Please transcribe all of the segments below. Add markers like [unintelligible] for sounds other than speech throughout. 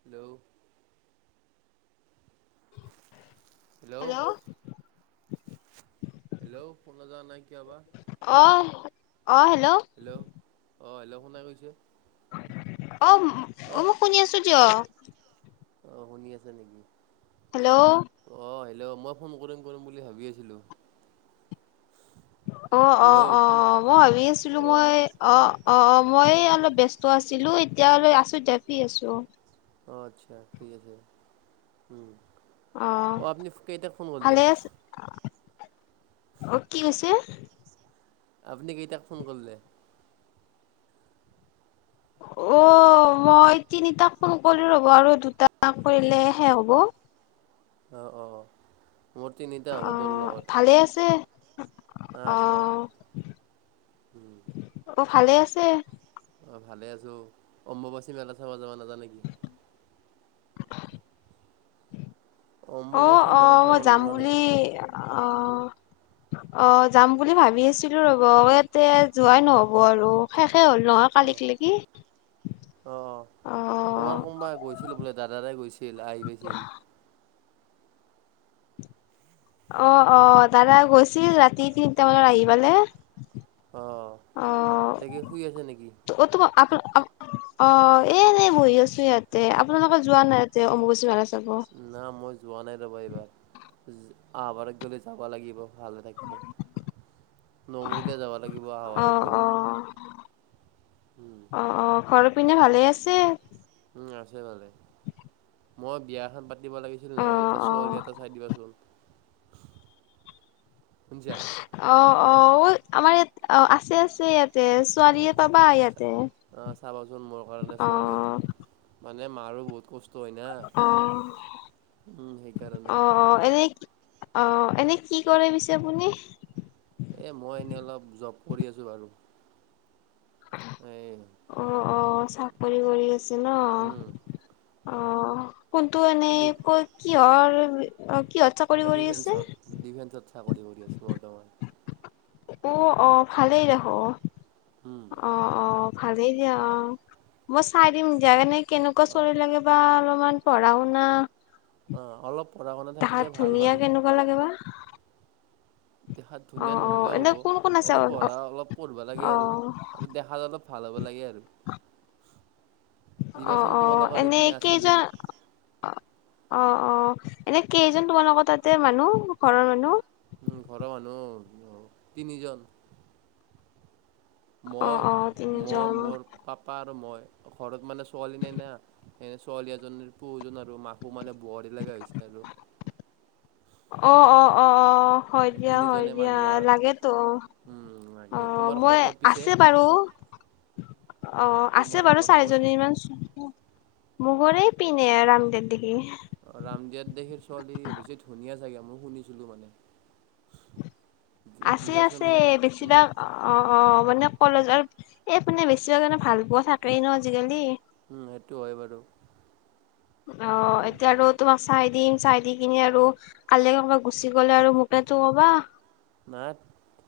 Hello hello. Hello শুনা যোৱা নাই কিয়বা। অ অ' হেল্ল' অ', হেল্ল' কোনে কৈছে? অ'অ'মই শুনি আছো দিয়ক। অ শুনি আছে নেকি? হেল্ল'। অঁ হেল্ল' মই ফোন কৰিম কৰিম বুলি ভাবি আছিলোঁ। অ', অ', হেল্ল' শুনা অ', মই ভাবি আছিলো। অঁ মই অ' অ'অ' মই অলপ ব্যস্ত আছিলো। এতিয়ালৈ আছো তেপি আছো। অ অ'আচ্ছা ঠিক আছে উম। আহ ভালে আছে। কি কৈছে? আপুনি কেইটাক ফোন কৰিলে? অহ। মই তিনিটাক ফোন কৰি ৰব আৰু দুটামান কৰিলেহে শেষ হ'ব। অ', অ', মোৰ তিনিটা হ'ব অ তোৰ ভালে আছে লগত। অ আছো উম। অ ভালে আছে। অ ভালে আছো। অম্বুবাচী মেলা চাব যাব নাজা নেকি? অম্বুবাচী মেলা চাব অ'অ'মই যাম নোযোৱা বুলি নেকি অ। অ যাম বুলি ভাবি আছিলো, ৰব ইয়াতে যোৱাই নহ'ব আৰু শেষ। শেষ হ'ল নহয় কালিক লৈকে। অ', অ',। অ', অ', দাদা গৈছিল ৰাতি তিনি। তেওঁলোক আহি উম, পালে অহ, অ', এতিয়া কি শুই আছে নেকি? অ', তোমা আপোন। অ এ এনে বহি আছো ইয়াতে। আপোনালোকৰ যোৱা নাই এতিয়া অম্বুবাচী মেলা চাব। অ না মই যোৱা নাই ৰবা এইবাৰ। আহবাৰত গ'লে যাব লাগিব। ভালে থাকিলে, নমৰিলে যাব লাগিব, আহাবাৰত গ'লে। উম, অ'অ'ঘৰ পিনে ভালেই আছে? উম, আছে ভালে। মই বিয়া এখন পাতিব লাগিছিল অ নহয় এটা অ ছোৱালী এটা চাই দিবাচোন। শুনচা। অ অ', আমাৰ ইয়াত অ', আছে, আছে ইয়াত তে অহ, ছোৱালীয়ে পাবা ইয়াতে অহ, চাবাচোন মোৰ কাৰণে ছোৱালী এটা। অ'। মানে মাৰো বহুত কষ্ অ', উম, অ, সেইকাৰণে। অ, এনেই অ', এনে কি কৰে পিছে আপুনি? এই মই এনেই অলপ জব কৰি আছোঁ বাৰু। এই অ', অ', চাকৰি কৰি ছে উম, ন' অ', কোনটো এনেই ডি ক'ত কিহৰ [inaudible] এ কৰি আছে? ডিফেন্সত, ডিফেন্সত চাকৰি কৰি আছোঁ বৰ্তমান। অ', অ', ভালেই দেখ' অ', উম, অ'। ভালেই দিয়া অ' মই চাই দিম দিয়া, এনে কেনেকুৱা অহ। ছোৱালী লাগে বা অলপমান। পঢ়া-শুনা অ' অলপ পঢ়া শুনা থাকিলে ভাল ধুনীয়া বাৰু। কেনেকুৱা লাগে বা দেখাত ধুনীয়া অ', অ', নহ'লেও এনে হ'ব, কোন কোন আছে এনে অ', পঢ়া অলপ পঢ়িবা লাগে অ', আৰু দেখাত অলপ ভাল। হ'ব লাগে আৰু। অ' দিবাচোন অ' তোমালোকৰ এনেই সেইপিনে আছে কেইজন যদি অ' অ' এনেই কেইজন তোমালোকৰ তাতে মানুহ ঘৰৰ মানুহ। উম, ঘৰৰ মানুহ তিনিজন। অ মই, অ মই তিনিজন মোৰ পাপা আৰু মই। ঘৰত মানে ছোৱালী নাই না, এনে ছোৱালী এজনীৰ প্ৰয়োজন আৰু মাকো মানে বোৱাৰী লগা হৈছে। হেল্ল' অ' অ' অ' অ' হয় দিয়া, হয় তিনিজনে দিয়া, মানুহ আৰু লাগেতো। লাগে অ' তোমাৰ ঘৰ মই ক'ত পিছে আছে বাৰু। অ আছে তোমাৰ বাৰু ঘৰ ক'ত চাৰিজনীমান মুগৰে পিনে ৰামদেৱ দিগি। অ ৰামদিয়াত দেশীৰ ছোৱালী বেছি ধুনীয়া জাগা মই শুনিছিলো মানে। আছে, দিবাচোন আছে, মোক উম, বেছিভাগ অ' অ' মানে কলেজৰ এইপিনে বেছি কাৰণে ভাল পোৱা থাকেই ন আজিকালি। উম, হেইটো হয় বাৰু। ত অ' এতিয়া আৰু [unintelligible] চাই দিম চাই দি কিনে আৰু কালি ক গুচি গ'লে আৰু মোকেতো কবা। নাই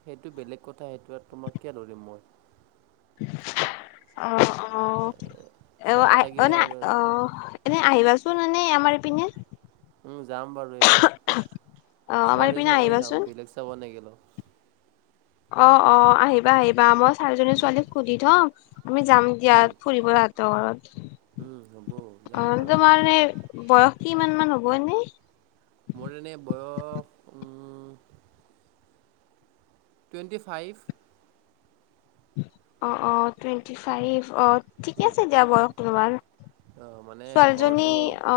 সেইটো বেলেগ কথা, সেইটো তোমাক কিয় ধৰিম মই। অ' অ'। চাব অ' অ' আহ লাগিব এনে বাৰু এজনী অ' এনে আহিবাচোন। আমাৰ এইপিনে। উম যাম বাৰু এইবাৰ, অ আমাৰ ছোৱালী পিনে চাবই যাম আহিবাচোন বেলেগ চাব নগলেও। অ' অ' আহিবা, আহিবা, মই চাৰিজনী উম, ছোৱালীক সুধি থম। আমি যাম উম, দিয়াত ফুৰিব তাহঁতৰ ঘৰত। উম, হ'ব যাম অ, বাৰু তোমাৰ এনে বয়স কিমান মান হ'ব এনে? মোৰ এনে বয়স উম টুৱেণ্টি ফাইভ। অ' অ' টুৱেণ্টি ফাইভ আহ ঠিকে উম, আছে দিয়া বয়স তোমাৰ। অ' মানে ছোৱালীজনী ঘৰটো অ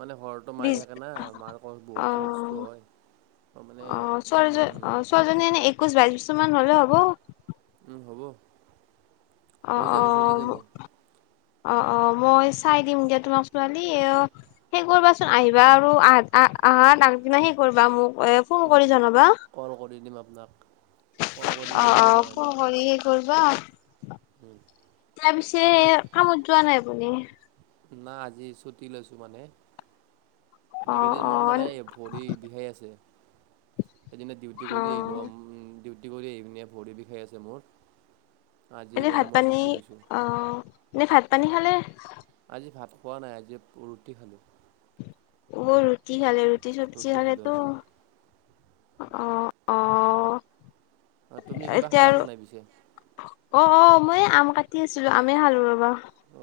মানে ঘৰটো মাই থাকে না মাৰো ঘৰত বহুত খৰছ। অহ' অ' ছোৱালীজনীৰ উম, অ' ছোৱালীজনী এনে একৈশ, বাইশ বছৰ মান হ'লে হ'ব। উম হ'ব, হৈ অ যাব, চলি যাব। অ অ মই চাই দিম দিয়া তোমাক ছোৱালী অ সেই কৰিবাচোন আহিবা আৰু আহ আহ আহা তাৰ আগদিনাই সি কৰিবা মোক এ ফোন উম, কৰি জনাবা। কল [inaudible] কল কৰি দি অ' পিনে প জনাই ফোন দিম। কৰি সে কৰিবা। তাৰ পিছে আপুনি কামত যোৱা নাই আপুনি? না আজি ছুটি লৈছো মানে। অ এইকেইদিন অ মোৰ মানে ভৰি বিহে আছে। সেইদিনা ডিউটি অ কৰি আহিলো উম ডিউটি কৰি আহি প ভৰি বিহে আছে মোৰ। আজি এনে ভাত সেইকাৰণে মই পানী ছুটি লৈছোঁ। অ' এনেই ভাত পানী খালে? আজি ভাত খোৱা নাই আজি ৰুটি খালো। অ ৰুটি খালে ৰুটি চব্জি খালে খালোঁ তো আজি। অ' অ' অ' তুমি কিবা এতিয়া খালা ন নাই পিছে? ময়ে আম কাটি আছিলো আমে খালো ৰবা।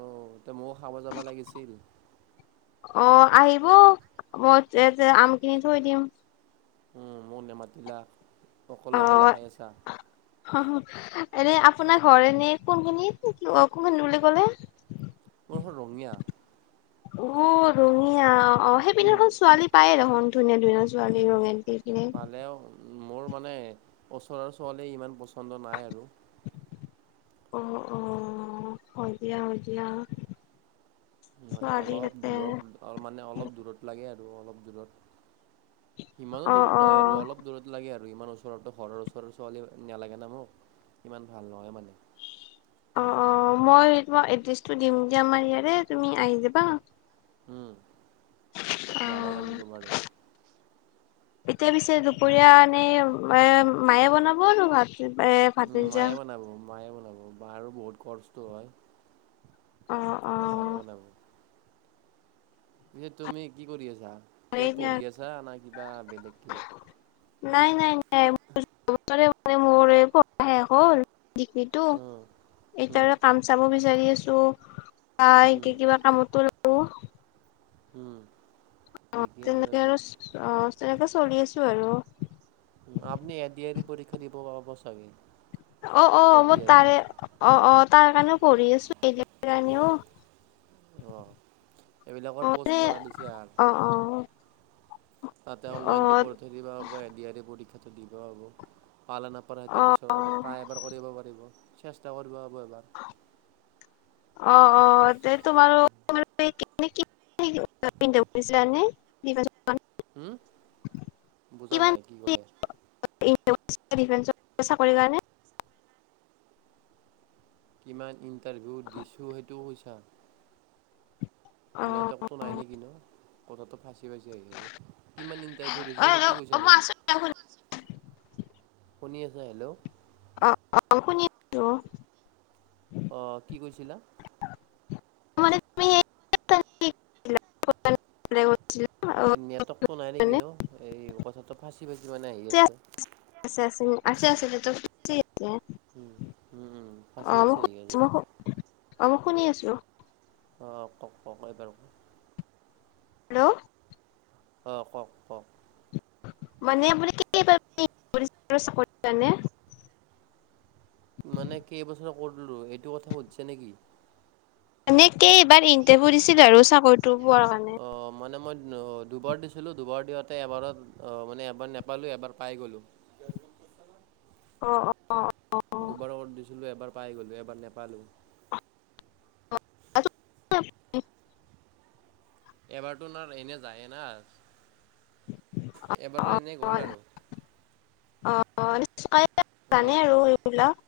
অ তে ময়ো খাব যাবা লাগিছিল। অ আহিব মই [unintelligible] আমখিনি থৈ দিম। উম মোক নামাতিলা। অ' [unintelligible] এনে আপোনাৰ ঘৰ এনে কোনখিনি অ কোনখিনি বুলি ক'লে? মোৰ ৰঙীয়া। অহ' ৰঙীয়া অ' সেইপিনে উম, দেখোন ছোৱালী পায় দেখোন। ধুনীয়া ধুনীয়া ছোৱালী উম। ৰোমাণ্টিক দি কিনে। পালেও মোৰ মানে ওচৰৰ ছোৱালী ইমান পচ আহ আহ হৈ দিয়া হৈ দিয়া। মানে ছোৱালী অলপ তাতে দূৰত মানে অলপ দূৰত লাগে আৰু অলপ দূৰত। ইমানো অ দূৰত অ নহয় আৰু অলপ দূৰত লাগে আৰু। আৰু ইমান ওচৰৰতো ঘৰৰ ওচৰৰ ছোৱালী নালাগে ন মোক ইমান ভাল নহয় মানে। অ' অ মই তোমাক এড্ৰেছটো দিম দিয়া আমাৰ ইয়াৰে তুমি আহি যাবা। উম অ যাব লাগিব বাৰু। এতিয়া পিছে দুপৰীয়া এনেই এ মায়ে বনাব আৰু ভাত। এই উম, ভাটনি মায়ে যে বনাব মায়ে বনাব মাৰোঁ বহুত কষ্ট হয় অ অ সে মায়ে বনাব। পিছে তুমি কি কৰি আছা হয় কিবা দিয়া পঢ়ি আছা না কিবা বেলেগ কিবা। নাই নাই নাই মানে মোৰ পঢ়া শেষ হ'ল ডিগ্ৰীটো উম, উম, এতিয়া কাম চামো বিচাৰি আছো। আহ একে উম, কিবা কামতো ৰো উম। অ' ঠিকে আছে তেনেকে আৰু অ' তেনেকে চলি আছো আৰু। আপুনি এডি এৰি পৰীক্ষা দিব পাব চাগে। অ' এ অ' ডি মই আৰ ই তাৰে অ' তাৰ কাৰণেও পঢ়ি আছোঁ। এইতি কাৰণেও অ', অ এইবিলাকৰ প'ষ্ট মানে খোলা দিছে আৰ। অ অ তাতে অ অনলাইনত কৰি থৈ দিবা এ ডি আৰ ই পৰীক্ষাটো দিব হ'ব। পালা নাপালা সেইটো অ পিছৰ কথা টাই এবাৰ কৰিব পাৰিব। চেষ্টা কৰিব হ'ব এবাৰ। অ' অ তে তোমাৰ [inaudible] উম বুজা নাই কি ক'লে। ডিফেন্সৰ চাকৰিৰ কাৰণে কিমান ইণ্টাৰভিউ দিছো সেইটোও কৈছা। অ অ নেটকতটো নাই নে কিনো কথাটো। আহ কিমান ইন্টাৰভিউ ছো সেইটো অ কৈছা মই নেকি? আছো শুনি আছা হেল্ল'। অ' অ' শুনি আছোঁ। আহ কি কৰিছিলা। তুমি। [unintelligible] এই নেটৰ্কতটো নাই নে কিনো এই কথাটো ফাচি- ফাচি মানে আহি আছে। আছে আছে আছে আছে নেটৱৰ্ক আছে উম- উম- উম অ মই ফাচি-ফাচি আহি আছে। শুনি আছো অ মই শুনি আছিলো। অ' কওক, কওক এই বাৰু হেল্ল'। আহ কওক-কওক। মানে আপুনি এই মানে কেইবছৰ কৰিলো এইটো কথা সুধছে নেকি? এনেকেই এইবাৰ ইণ্টাৰভিউ দিছিল আৰু চাকৰিটো পোৱাৰ কাৰণে নহয়, দুবাৰ দিছিলোঁ, দুবাৰ দিওঁতে এবাৰত অ' মানে এবাৰ নাপালোঁ এবাৰ পায় গ'লোঁ। [inaudible] অ' অ'। অ দুবাৰ দিছিলো, এবাৰ পাই গলো এবাৰ নেপালো। আ এবাৰতো ন এনে যায়ে না অ এবাৰৰ এনেই গ'ল আৰু অ' নি এনে জানে আৰু এইবিলাক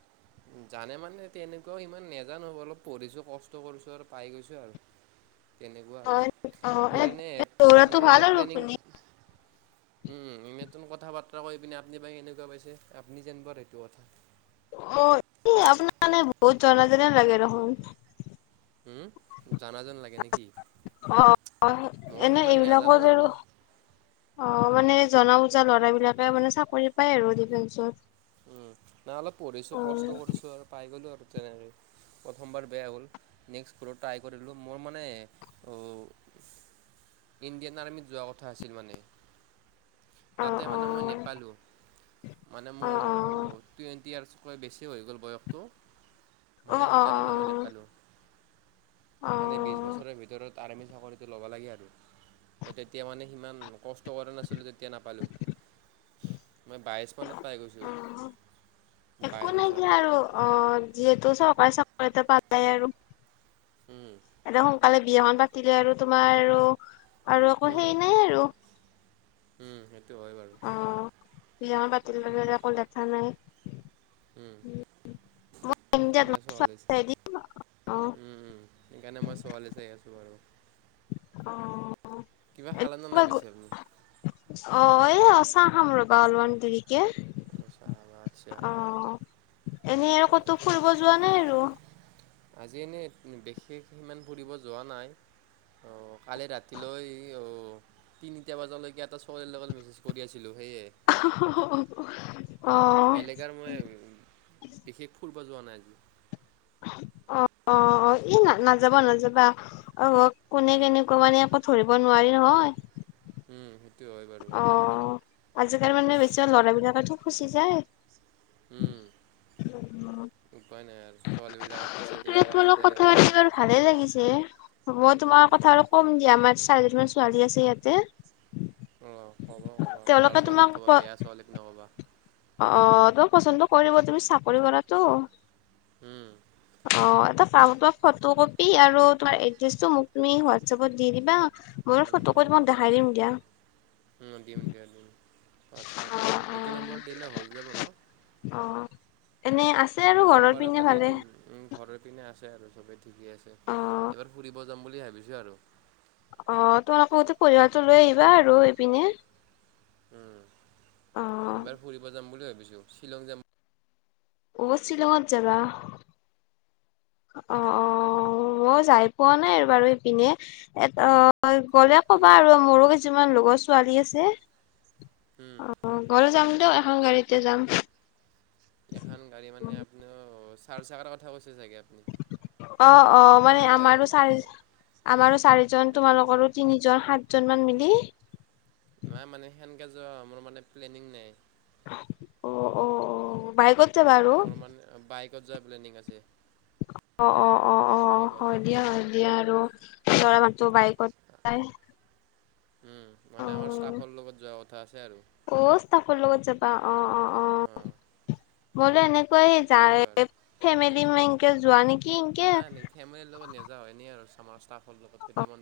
জানে মানে তেনেকুৱাও ইমান নোজানো অলপ পঢ়িছো কষ্ট কৰিছো আৰু পাই গৈছো আৰু তেনেকুৱা অ আৰু অ এ মোৰ এনে, দৌৰাটো মোৰ ভাল এনে আৰু প্লেনিং। আপুনি উম এইমাত্ৰ কথা বাৰ্তা কৈ পিনে আপুনি বাই কেনেকুৱা পাইছে, আপুনি যেন বাৰ সেইটো কথা। অ' আপোনানে বহুত জনা জনে লাগেৰ দেখোন। উম'। জানা যেন লাগে নেকি অ অ মই এনে সিমান নাজানো এইবিলাকত আৰু অ' মানে জনা বুজা ল'ৰা বিলাকে মানে চাকৰি পায় আৰু ডিফেন্সত। উম' নাই অলপ পঢ়িছো অ কষ্ট কৰিছো আৰু পাই গলো আৰু তেনেকৈ প্ৰথমবাৰ বেয়া হ'ল, নেক্সট কৰো ট্ৰাই কৰিলোঁ মোৰ মানে ইণ্ডিয়ান আৰ্মিত যোৱা কথা আছিল মানে অ তাতে মানে মই নেপালোঁ, মানে অ মোৰ অ টুৱেণ্টি ইয়াৰ্ছতকৈ বেছি হৈ গ'ল বয়সটো। অ মানে অ অ সেইকাৰণে মই নেপালো অ অ মানে বিশ বছৰৰ ভিতৰত। আমি চাকৰিটো ল'ব লাগে আৰু মই তেতিয়া মানে সিমান কষ্ট কৰা নাছিলো তেতিয়া নাপালো মই বাইশ মানত পাই গৈছো। অ একো নাই দিয়া য় আৰু অ' যিহেতু চা চাকৰি পালাই আৰু উম এতিয়া সোনকালে বিয়াখন পাতিলে আৰু তোমাৰ আৰু আৰু আকৌ উম সেই নাই আৰু উম। হয় বাৰু অ' বিয়াৰ পাতিল একো দেখা নাই। উম'। সেইকাৰণে ছোৱালী অ উম, উম সেইকাৰণে মই ছোৱালী চাই আছো। বাৰু। অ', -অ' কিবা খালে নে নাই পিছে আপুনি? অ' এই চাহ খাম ৰবা অলমান দেৰিকে অ', চাহ ভাত চাহ অ' এনেই আৰু ক'তো অ', ফুৰিব যোৱা নাই আৰু। আজি এনেই বিশেষ সিমান ফুৰিব যোৱা নাই। অ' কালি ৰাতিলৈ অ' তিনিটা বজালৈকে এটা ছোৱালী লগত মেচেজ কৰি আছিল। [unintelligible] বেলেগ আৰু মই বিশেষ ফুৰিব যোৱা নাই আজি। অ' অ' অ' ই না নাযবা নাযাবা আহ কোনে উম, কেনেকুৱা মানে ক'ত ধৰিব নোৱাৰি নহয়। উম। হয় বাৰু। অ', আজিকালি মানে বেছি ল'ৰাবিলাকেটো ফুচি যায়। উম উম উপাই নাই আৰু ছোৱালীবিলাকে ফাচে দিয়ে আৰু তোমাৰ ফাচি লগত যায় কথা আৰু পাতি বাৰু এনেকে। ভালে লাগিছে মই তোমাৰ কথা আৰু ক'ম দিয়া আমাৰ চাৰিজনমান ছোৱালী আছে ইয়াতে। অঁ ক'বা ক'বা ভাল তেওঁলোকে ছোৱালীক তোমাক ক'বা বেয়া ছোৱালীক নক'বা অ', তই পচন্দ কৰিব তুমি চাকৰি কৰাটো। উম। অ', এটা পাম ত' ফটো কপি আৰু তোমাৰ এড্ৰেছটো মোক তুমি হোৱাটছএপত দি দিবা। মই উম, ফটো হ'ব কৰি তোমাক হ'ব দেখাই দিম দিয়া। উম, দিম দিয়া দিম হোৱাটছএপত দি দিম, এটো নম্বৰত দিলে হৈ যাব ন'। অ', এনে আছে আৰু সেটো ঘৰৰ নাম্বাৰ পিনে এটা দি ভালে। দিম উম, ঘৰ পিনে আছে আৰু চবেই। ঠিকে আছে, অ', এইবাৰ ফুৰিব যাম বুলি ভাবিছোঁ আৰু। অ', তোমালোকৰ গোটে পৰিয়ালটো লৈ আহিবা আৰু এইপিনে। উম অ', এইবাৰ ফুৰিব যাম বুলি ভাবিছো শ্বিলং যাম অ'ব শ্বিলঙত যাবা। অ', অ', মই যায় পোৱা নাই আৰু বাৰু ইপিনে এট' গ'ল গ'লে ক'বা আপুনি আৰু মোৰো কিছুমান লগৰ ছোৱালী আছে। উম। ঘৰ যাম দিয়ক এখন গাড়ীতে যাম। এখন গাড়ী মানে আপুনি চাৰ চাৰকৰা কথা কৈছে চাগে আপুনি। অ', অ', মানে মই আমাৰো চাৰি, উম, আমাৰো চাৰিজন তোমালোকৰো তিনিজন, সাত জনমান মিলি। নাই মানে সেনকে যোৱা মোৰ মানে প্লেনিং নাই। অ', অ', অ', বাইকত যাবা আৰু মোৰ মানে বাইকত যোৱাৰ প্লেনিং আছে। অ', অ', অ', অ'। অ', বাইকত হয় যোৱা দিয়া প্লেনিং হয় মোৰ দিয়া আৰু ল'ৰা মানুহটো বাইকত যায়। উম অ মানে আমাৰ ষ্টাফৰ লগত যোৱা কথা আছে আৰু অ ষ্টাফৰ লগত যাবা অ' অ'অ'। অ'। সেই এনেকুৱাই যায় তেনেকুৱা আৰু। ফেমিলি এনেকে যোৱা নেকি এনকে নাইে নিঠিমাই লগত নাযাওঁ এনেই আৰু আমাৰ ষ্টাফৰ লগত কেইটামান